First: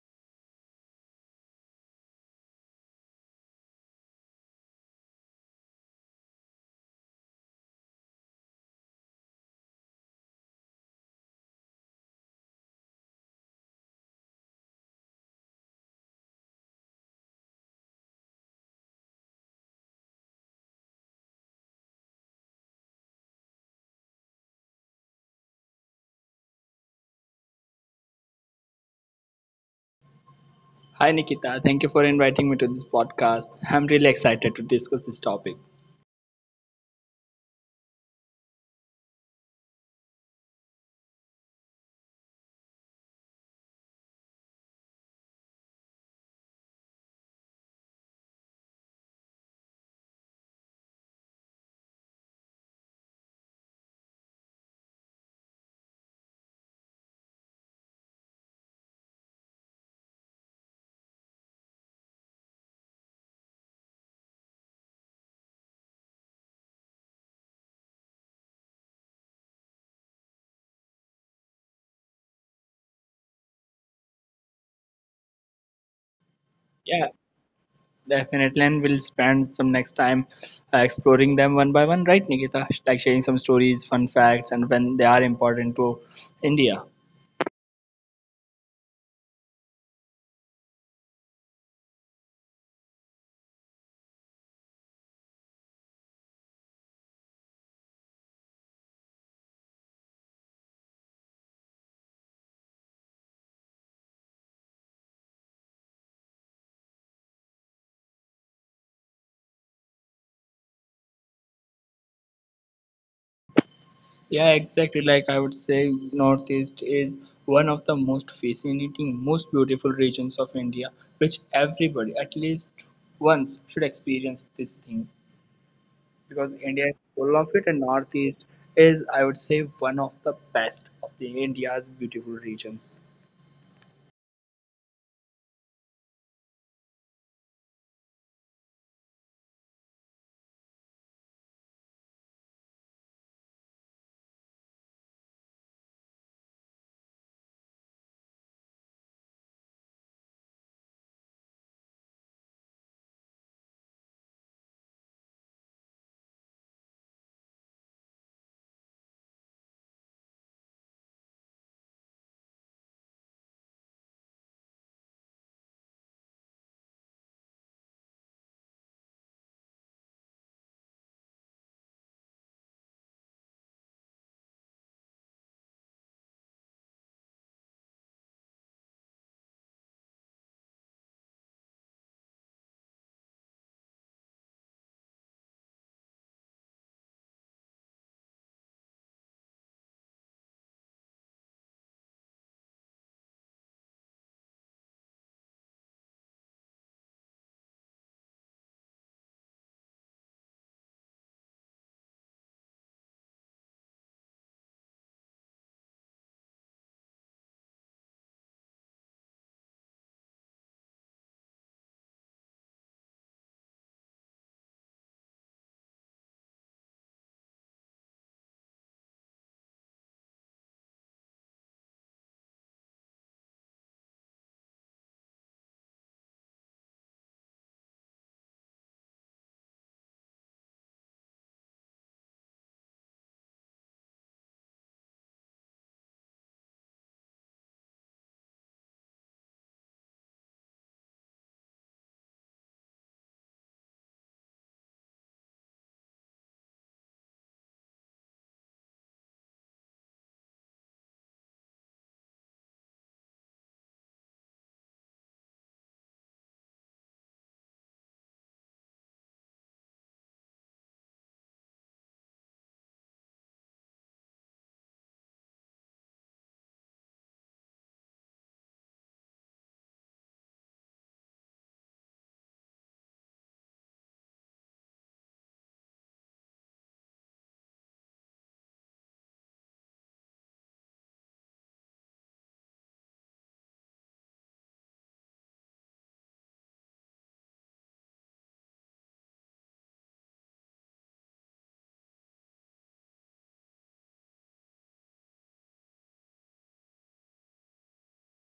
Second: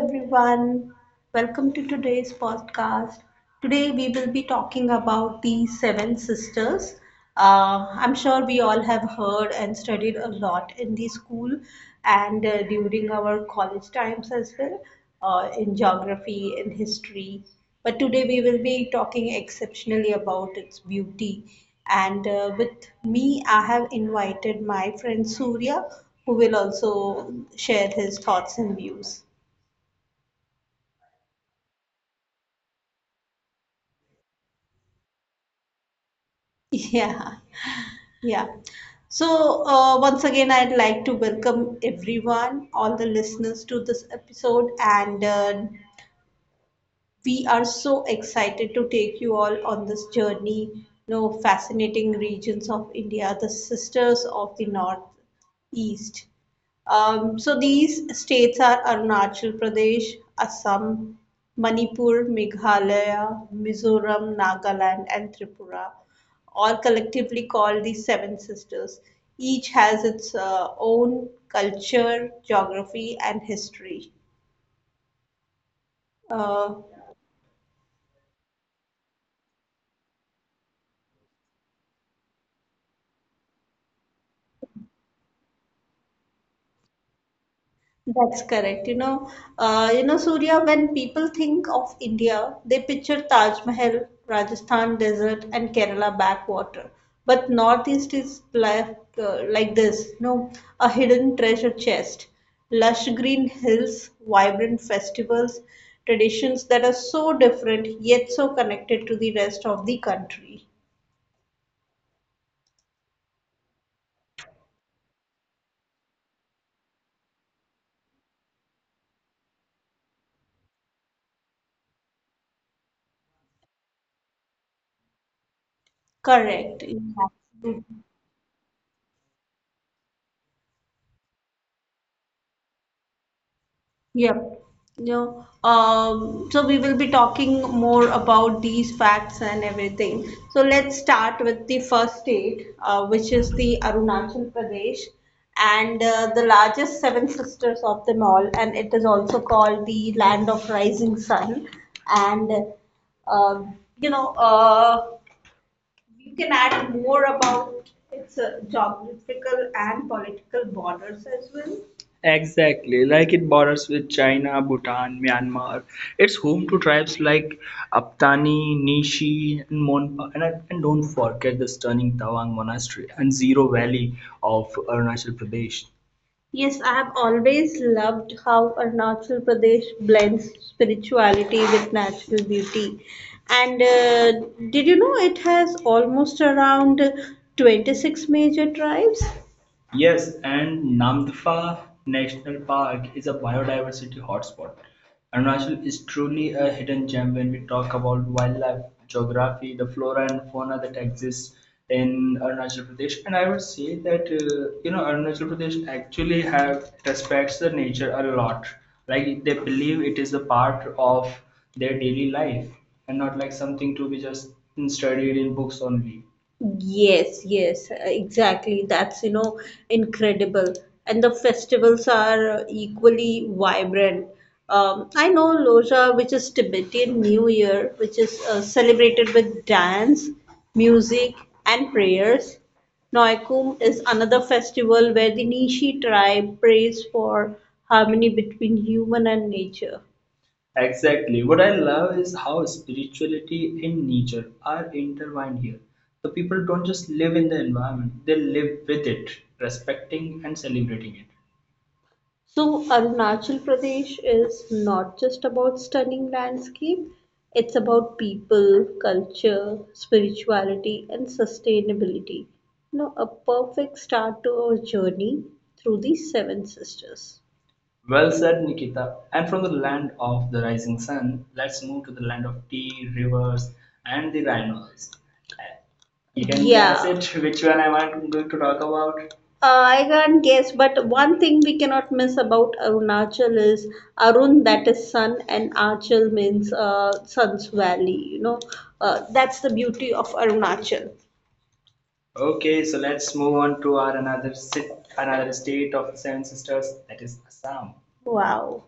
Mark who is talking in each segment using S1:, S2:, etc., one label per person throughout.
S1: everyone. Welcome to today's podcast. Today, we will be talking about the seven sisters. I'm sure we all have heard and studied a lot in the school and during our college times as well in geography, in history. But today, we will be talking exceptionally about its beauty. And with me, I have invited my friend Surya, who will also share his thoughts and views.
S2: Hi Nikita, thank you for inviting me to this podcast. I'm really excited to discuss this topic.
S1: Yeah, yeah. So, once again, I'd like to welcome everyone, all the listeners to this episode, and we are so excited to take you all on this journey. Fascinating regions of India, the sisters of the North East. So these states are Arunachal Pradesh, Assam, Manipur, Meghalaya, Mizoram, Nagaland, and Tripura, all collectively called the Seven Sisters. Each has its own culture, geography, and history. Uh,
S2: Yeah, definitely, and we'll spend some next time exploring them one by one, right, Nikita? Like sharing some stories, fun facts, and when they are important to India.
S1: That's correct. Surya, when people think of India, they picture Taj Mahal, Rajasthan desert, and Kerala backwater. But Northeast is like this, a hidden treasure chest, lush green hills, vibrant festivals, traditions that are so different yet so connected to the rest of the country.
S2: Yeah, exactly. Like I would say, Northeast is one of the most fascinating, most beautiful regions of India, which everybody, at least once, should experience this thing.
S1: Correct.
S2: Because India is
S1: Yeah.
S2: full of it, and Northeast is, I would say, one of the best of the India's beautiful regions.
S1: Yep. So we will be talking more about these facts and everything. So let's start with the first state, which is the Arunachal Pradesh, and the largest seven sisters of them all, and it is also called the land of rising sun. And uh, you know, uh, you can add more about its geographical and political borders as well. Exactly, like it borders with China, Bhutan, Myanmar. It's home to tribes like Aptani, Nishi, and Monpa. And don't forget the stunning Tawang Monastery and Zero Valley of Arunachal Pradesh. Yes, I have always loved how Arunachal Pradesh blends spirituality with natural beauty. And did you know it has almost around 26 major tribes? Yes, and Namdpha National Park is a biodiversity hotspot. Arunachal is truly a hidden gem when we talk about wildlife, geography, the flora and fauna that exists in Arunachal Pradesh. And I would say that Arunachal Pradesh actually have respects the nature a lot. Like they believe it is a part of their daily life and not like something to be just studied in books only. Yes, yes, exactly. That's incredible. And the festivals are equally vibrant. I know Loja, which is Tibetan New Year, which is celebrated with dance, music, and prayers. Noikum is another festival where the Nishi tribe prays for harmony between human and nature. Exactly. What I love is how spirituality and nature are intertwined here. The people don't just live in the environment, they live with it, respecting and celebrating it. So, Arunachal Pradesh is not just about stunning landscape, it's about people, culture, spirituality, and sustainability. A perfect start to our journey through the Seven Sisters. Well said, Nikita. And from the land of the rising sun, let's move to the land of tea, rivers, and the rhinos. Uh, You can guess, yeah, it which one am I going to talk about? I can't guess, but one thing we cannot miss about Arunachal is Arun, that is sun, and Achal means sun's valley. That's the beauty of Arunachal. Okay, so let's move on to our another another state of the Seven Sisters, that is Assam. Wow.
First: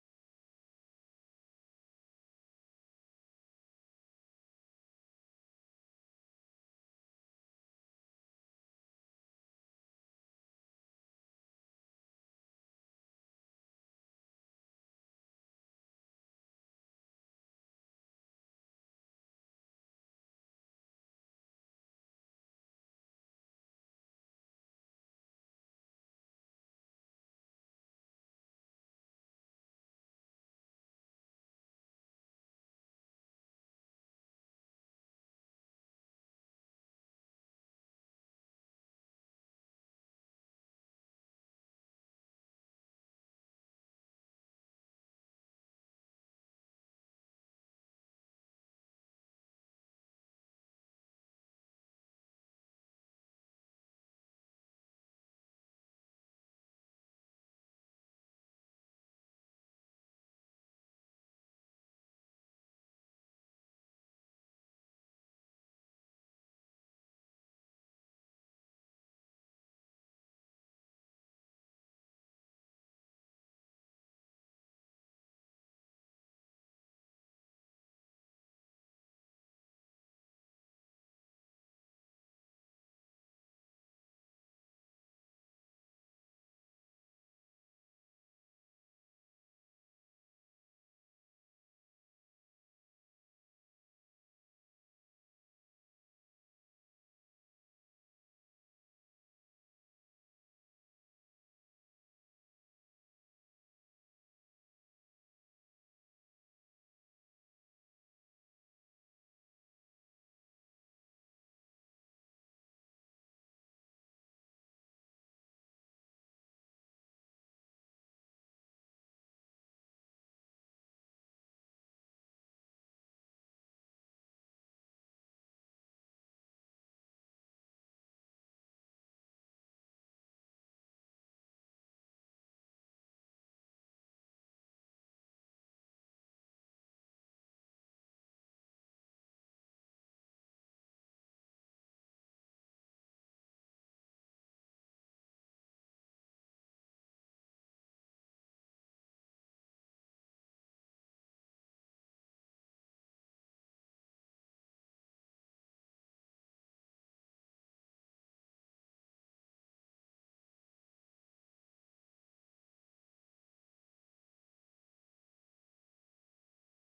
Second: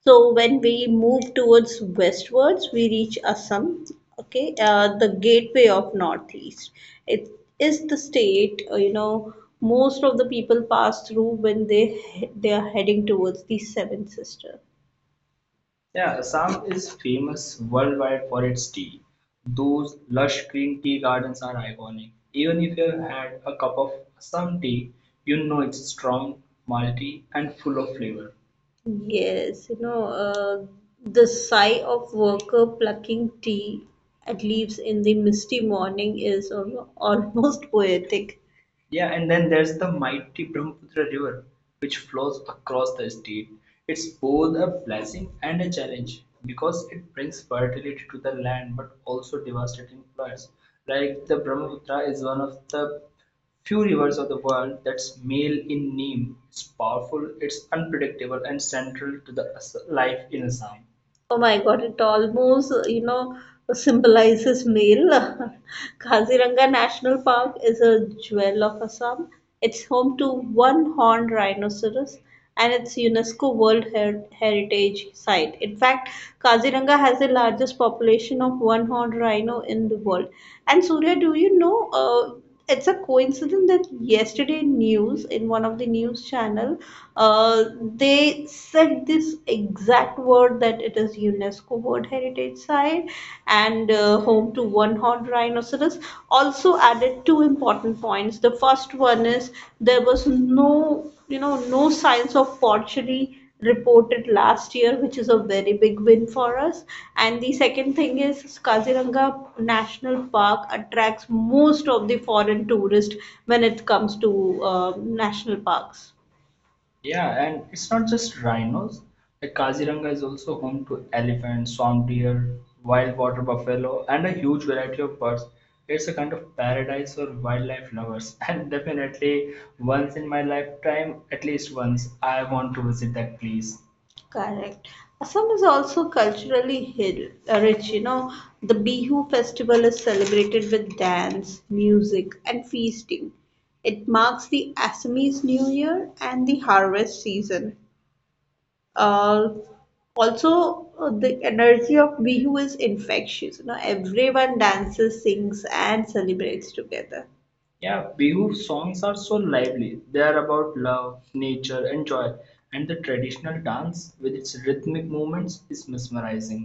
S1: So when we move towards westwards, we reach Assam, okay, the gateway of Northeast. It is the state, most of the people pass through when they are heading towards the Seven Sister. Yeah, Assam is famous worldwide for its tea. Those lush green tea gardens are iconic. Even if you've had a cup of Assam tea, you know it's strong, malty, and full of flavor. Yes, the sigh of worker plucking tea at leaves in the misty morning is almost poetic. Yeah, and then there's the mighty Brahmaputra River, which flows across the state. It's both a blessing and a challenge because it brings fertility to the land but also devastating floods. Like the Brahmaputra is one of the few rivers of the world that's male in name. It's powerful, it's unpredictable, and central to the life in Assam. Oh my God, it almost, symbolizes male. Kaziranga National Park is a jewel of Assam. It's home to one horned rhinoceros and it's UNESCO World Heritage Site. In fact, Kaziranga has the largest population of one horned rhino in the world. And Surya, do you know? It's a coincidence that yesterday news in one of the news channel uh, they said this exact word that it is UNESCO World Heritage Site and home to one horned rhinoceros, also added two important points. The first one is there was no signs of pottery reported last year, which is a very big win for us. And the second thing is Kaziranga National Park attracts most of the foreign tourists when it comes to national parks. Yeah, and it's not just rhinos. Like Kaziranga is also home to elephants, swamp deer, wild water buffalo, and a huge variety of birds. It's a kind of paradise for wildlife lovers, and definitely once in my lifetime, at least once, I want to visit that place. Correct. Assam is also culturally rich. The Bihu festival is celebrated with dance, music, and feasting. It marks the Assamese New Year and the harvest season, uh, also the energy of Bihu is infectious. Everyone dances, sings, and celebrates together. Yeah, Bihu songs are so lively. They are about love, nature, and joy. And the traditional dance, with its rhythmic movements, is mesmerizing.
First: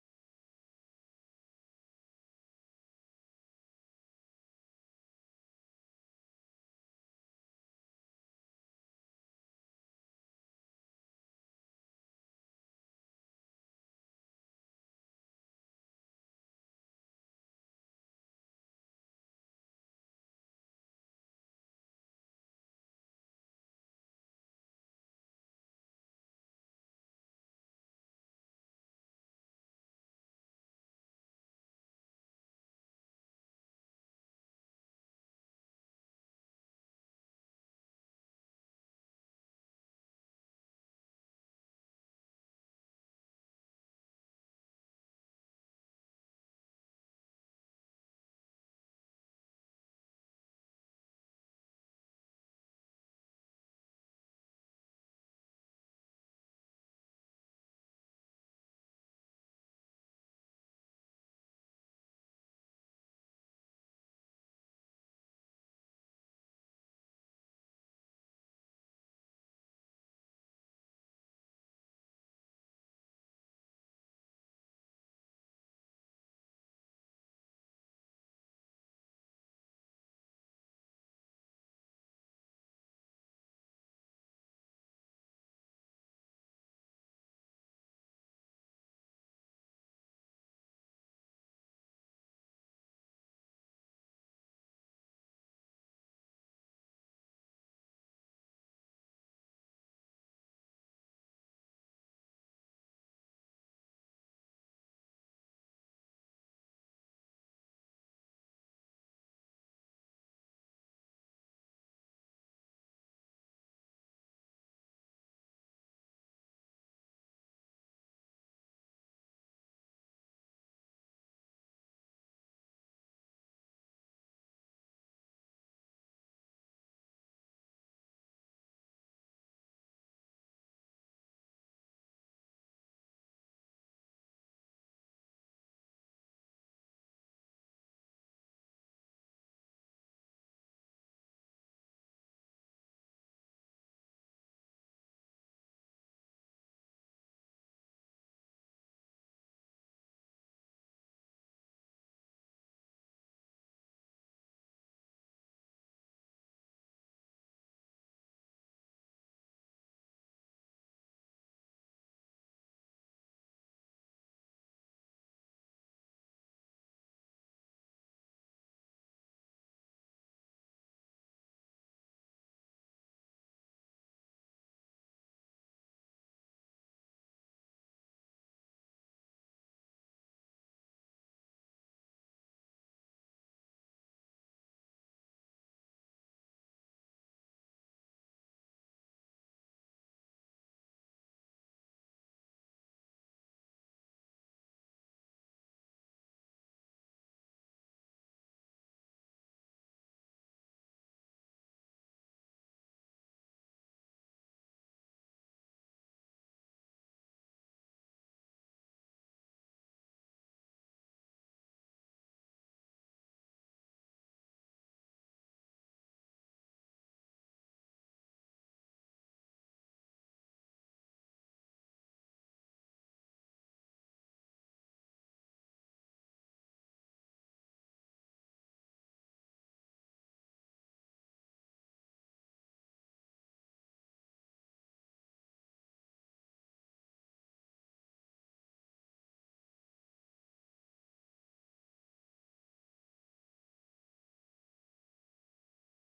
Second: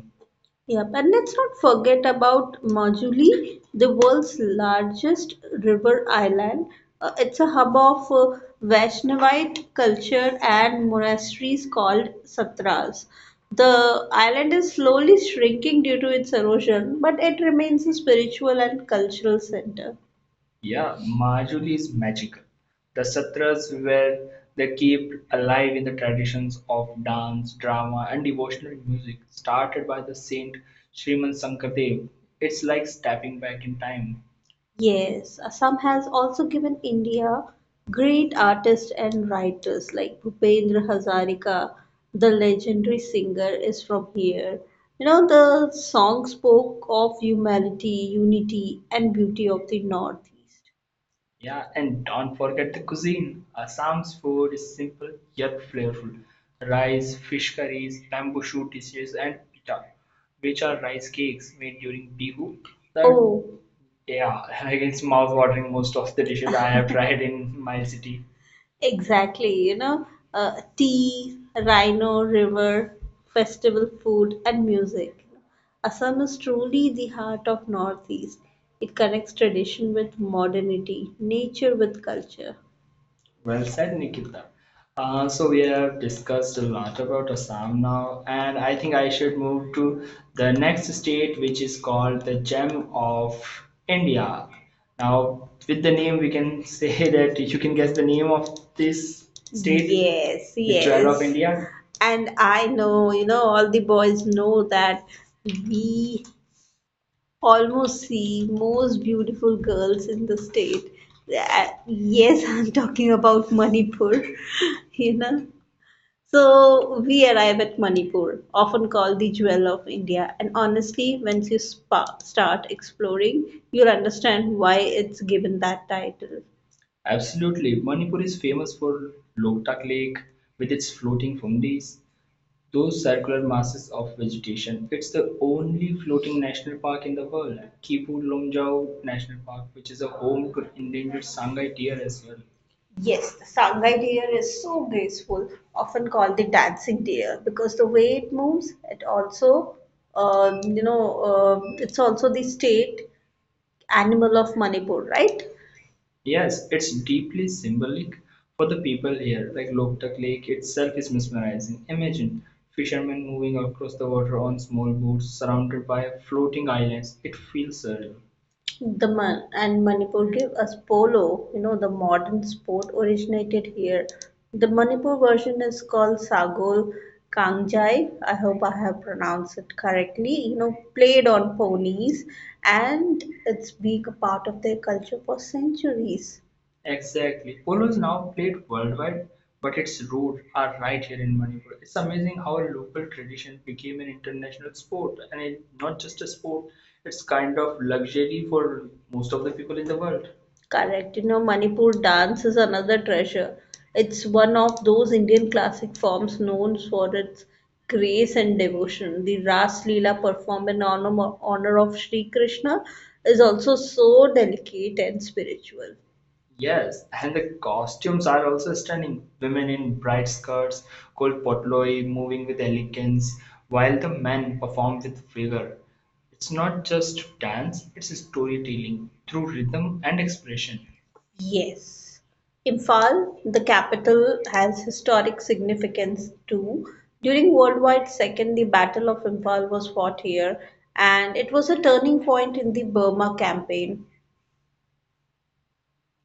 S1: Yep, and let's not forget about Majuli, the world's largest river island. It's a hub of Vaishnavite culture and monasteries called satras. The island is slowly shrinking due to its erosion, but it remains a spiritual and cultural center. Yeah, Majuli is magical. The satras where they kept alive in the traditions of dance, drama, and devotional music started by the saint Sriman Sankardev. It's like stepping back in time. Yes, Assam has also given India great artists and writers like Bhupendra Hazarika, the legendary singer, is from here. The song spoke of humanity, unity, and beauty of the Northeast. Yeah, and don't forget the cuisine. Assam's food is simple yet flavorful. Rice, fish curries, bamboo shoot dishes, and pita, which are rice cakes made during Bihu. Oh, yeah, like it's mouth-watering. Most of the dishes I have tried in my city. Exactly, tea, rhino, river, festival food, and music. Assam is truly the heart of Northeast. It connects tradition with modernity, nature with culture. Well said, Nikita. So we have discussed a lot about Assam now, and I think I should move to the next state, which is called the Gem of India. Now, with the name, we can say that you can guess the name of this state. Yes, the Jewel of yes. India. And I know, all the boys know that we almost see most beautiful girls in the state. Yes, I'm talking about Manipur, you know. So we arrive at Manipur, often called the jewel of India. And honestly, once you start exploring, you'll understand why it's given that title. Absolutely. Manipur is famous for Loktak Lake with its floating fungi, those circular masses of vegetation. It's the only floating national park in the world, Kipu Lomjau National Park, which is a home to endangered Sangay deer as well. Yes, the Sangai deer is so graceful, often called the dancing deer, because the way it moves, it also, it's also the state animal of Manipur, right? Yes, it's deeply symbolic for the people here. Like Loktak Lake itself is mesmerizing. Imagine fishermen moving across the water on small boats surrounded by floating islands. It feels surreal. The Man and Manipur give us polo, the modern sport originated here. The Manipur version is called Sagol Kangjai. I hope I have pronounced it correctly. Played on ponies, and it's been a part of their culture for centuries. Exactly. Polo is now played worldwide, but its roots are right here in Manipur. It's amazing how a local tradition became an international sport, and not just a sport, it's kind of luxury for most of the people in the world. Correct. Manipur dance is another treasure. It's one of those Indian classic forms known for its grace and devotion. The Ras Leela performed in honor of Sri Krishna is also so delicate and spiritual. Yes, and the costumes are also stunning. Women in bright skirts, cold potloi, moving with elegance, while the men perform with vigor. It's not just dance, it's storytelling through rhythm and expression. Yes. Imphal, the capital, has historic significance too. During World War II, the Battle of Imphal was fought here, and it was a turning point in the Burma campaign.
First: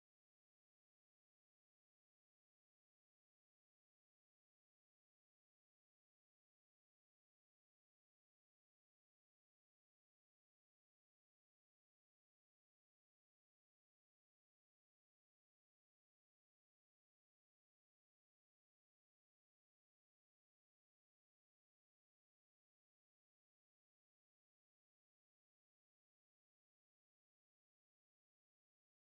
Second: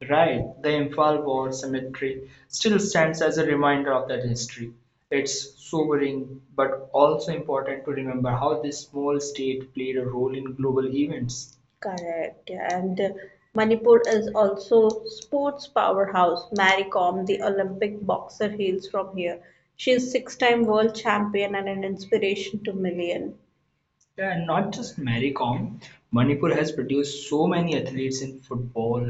S1: Right, the Imphal War Cemetery still stands as a reminder of that history. It's sobering but also important to remember how this small state played a role in global events. Correct. Yeah, And Manipur is also sports powerhouse. Mary the Olympic boxer, hails from here. She is six-time world champion and an inspiration to million. Yeah, and not just Maricom. Manipur has produced so many athletes in football,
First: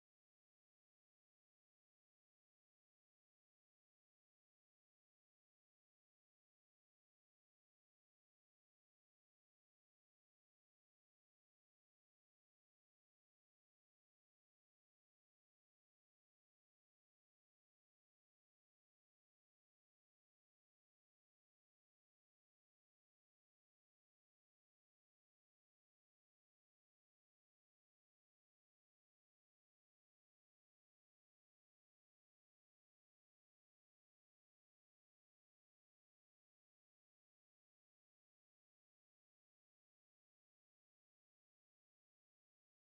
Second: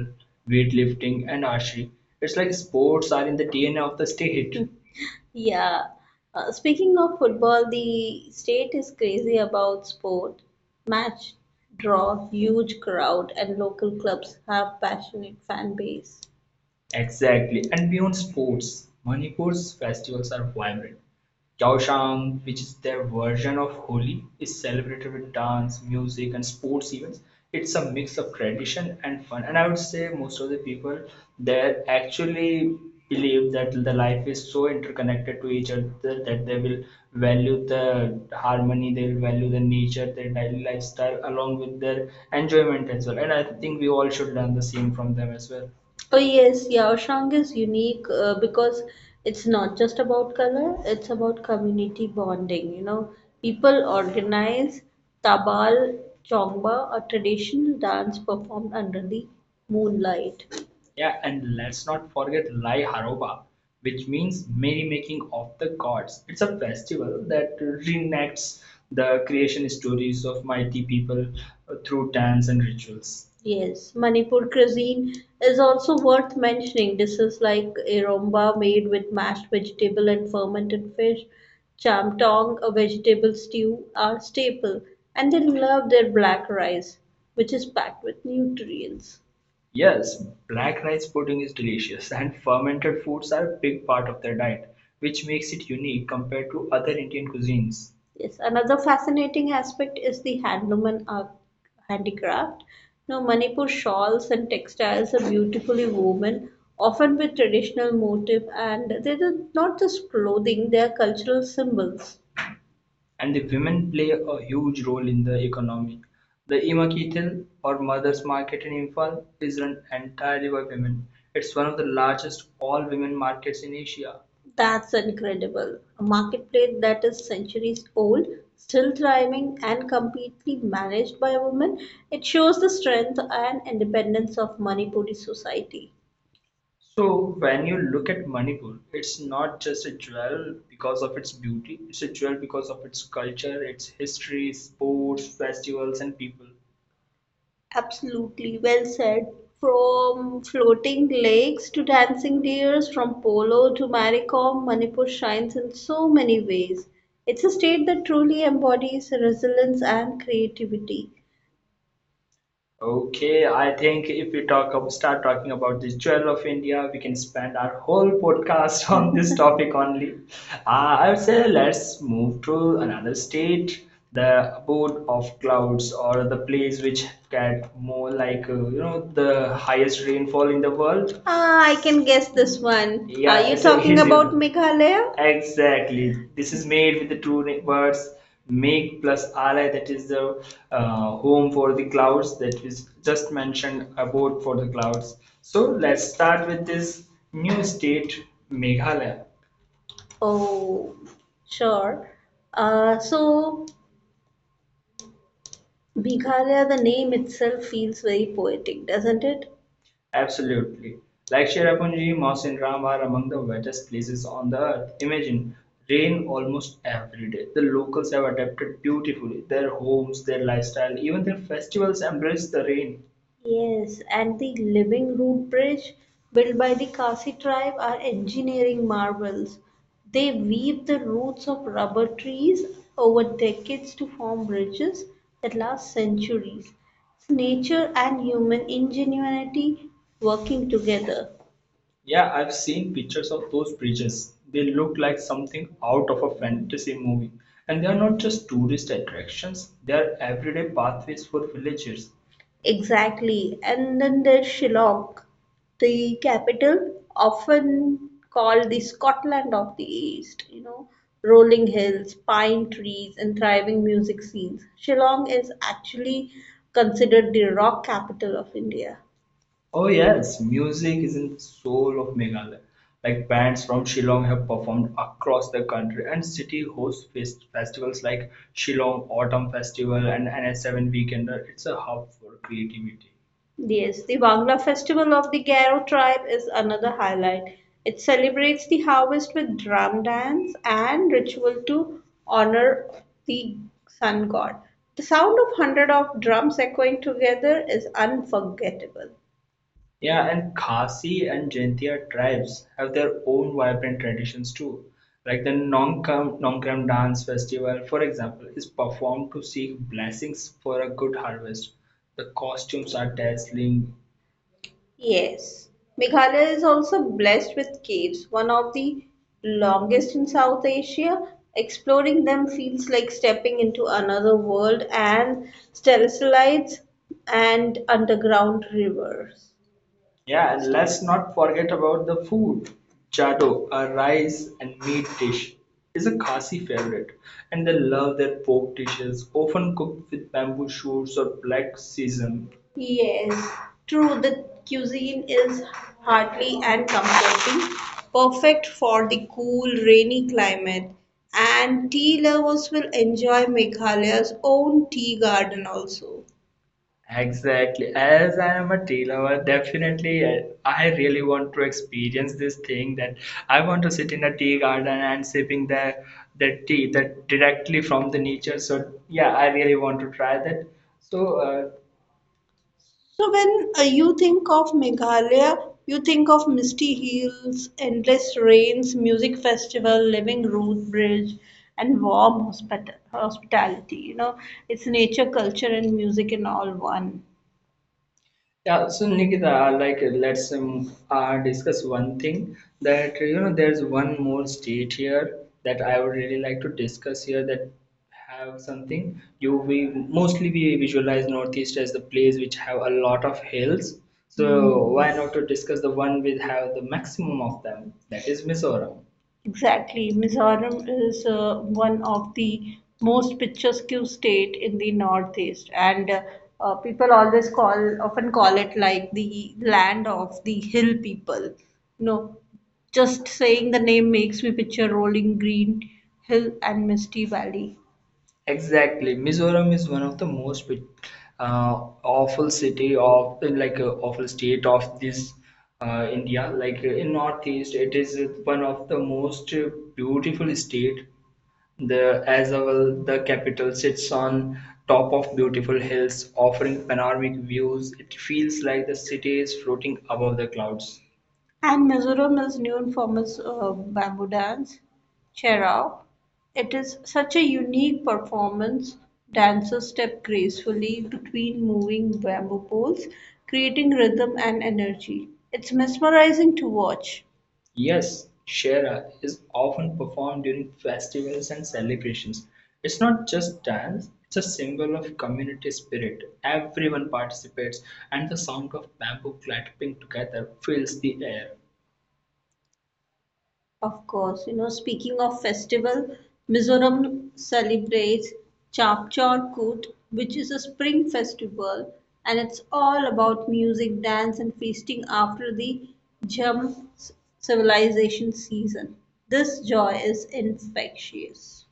S1: weightlifting, and archery. It's like sports are in the DNA of the state. Yeah. Speaking of football, the state is crazy about sport. Match draw huge crowd, and local clubs have passionate fan base. Exactly. And beyond sports, Manipur's festivals are vibrant. Yaoshang, which is their version of Holi, is celebrated with dance, music, and sports events. It's a mix of tradition and fun. And I would say most of the people there actually believe that the life is so interconnected to each other that they will value the harmony, they will value the nature, their daily lifestyle, along with their enjoyment as well. And I think we all should learn the same from them as well. Oh yes, yeah, Shang is unique because it's not just about color, it's about community bonding. You know, people organize Tabal Chongba, a traditional dance performed under the moonlight. Yeah, and let's not forget Lai Haroba, which means merry making of the gods. It's a festival that reenacts the creation stories of mighty people through dance and rituals. Yes, Manipur cuisine is also worth mentioning. Dishes like iromba made with mashed vegetable and fermented fish, chamtong, a vegetable stew, are staple, and they love their black rice, which is packed with nutrients. Yes, black rice pudding is delicious, and fermented foods are a big part of their diet, which makes it unique compared to other Indian cuisines. Yes, another fascinating aspect is the handloom and handicraft. Now, Manipur shawls and textiles are beautifully woven, often with traditional motif, and they are not just clothing; they are cultural symbols and the women play a huge role in the economy. The Imakitel or Mothers Market in Imphal is run entirely by women. It's one of the largest all women markets in Asia. That's incredible. A marketplace that is centuries old, still thriving, and completely managed by a woman. It shows the strength and independence of Manipuri society. So when you look at Manipur, it's not just a jewel because of its beauty, it's a jewel because of its culture, its history, sports, festivals, and people. Absolutely, well said. From floating lakes to dancing deers, from polo to Maricom, Manipur shines in so many ways. It's a state that truly embodies resilience and creativity. Okay, I think if we talk start talking about the jewel of India, we can spend our whole podcast on this topic only. I would say let's move to another state, the abode of clouds, or the place which get more like you know the highest rainfall in the world. Ah, I can guess this one. Are Yeah, you it's a talking Hindu. About Hindu. Meghalaya? Exactly. This is made with the two words. Make plus Ally, that is the home for the clouds that is just mentioned about for the clouds. So let's start with this new state, Meghalaya. Oh, sure. Uh, so, Meghalaya, the name itself feels very poetic, doesn't it? Absolutely. Like Cherrapunji, Moss and Ram are among the wettest places on the earth. Imagine rain almost every day. The locals have adapted beautifully. Their homes, their lifestyle, even their festivals embrace the rain. Yes, and the living root bridge built by the Khasi tribe are engineering marvels. They weave the roots of rubber trees over decades to form bridges that last centuries. It's nature and human ingenuity working together. Yeah, I've seen pictures of those bridges. They look like something out of a fantasy movie. And they are not just tourist attractions, they are everyday pathways for villagers. Exactly. And then there's Shillong, the capital, often called the Scotland of the East, you know, rolling hills, pine trees, and thriving music scenes. Shillong is actually considered the rock capital of India. Oh yes, music is in the soul of Meghalaya. Like bands from Shillong have performed across the country, and city hosts festivals like Shillong Autumn Festival and NS7 Weekender. It's a hub for creativity. Yes, the Wangla Festival of the Garo tribe is another highlight. It celebrates the harvest with drum dance and ritual to honor the sun god. The sound of hundred of drums echoing together is unforgettable. Yeah, and Khasi and Jaintia tribes have their own vibrant traditions too. Like the Nongkram Dance Festival, for example, is performed to seek blessings for a good harvest. The costumes are dazzling. Yes. Meghalaya is also blessed with caves, one of the longest in South Asia. Exploring them feels like stepping into another world and stalactites and underground rivers. Yeah, and let's not forget about the food. Chado, a rice and meat dish, is a Khasi favorite, and they love their pork dishes, often cooked with bamboo shoots or black sesame. Yes, true. The cuisine is hearty and comforting, perfect for the cool, rainy climate. And tea lovers will enjoy Meghalaya's own tea garden also. Exactly. As I am a tea lover, definitely I really want to experience this thing that I want to sit in a tea garden and sipping the tea that directly from the nature. So yeah, I really want to try that. So uh, So when you think of Meghalaya, you think of misty hills, endless rains, music festival, living root bridge, and warm hospitality. You know, it's nature, culture, and music in all one. Yeah, so Nikita, let's discuss one thing that you know there's one more state here that I would really like to discuss here that have something you we mostly we visualize Northeast as the place which have a lot of hills. So Hmm, why not to discuss the one with have the maximum of them that is Mizoram. Exactly. Mizoram is one of the most picturesque state in the northeast, and people always often call it like the land of the hill people. You know, just saying the name makes me picture rolling green hill and misty valley. Exactly. Mizoram is one of the most uh, awful city of like awful state of this India. Like in Northeast, it is one of the most beautiful state. The as well, the capital sits on top of beautiful hills, offering panoramic views. It feels like the city is floating above the clouds. And Mizoram is known for its bamboo dance, Cherao. It is such a unique performance. Dancers step gracefully between moving bamboo poles, creating rhythm and energy. It's mesmerizing to watch. Yes, Shera is often performed during festivals and celebrations. It's not just dance, it's a symbol of community spirit. Everyone participates, and the sound of bamboo clapping together fills the air. Of course, you know, speaking of festival, Mizoram celebrates Chapchor Kut, which is a spring festival, and it's all about music, dance, and feasting after the Jhum civilization season. This joy is infectious.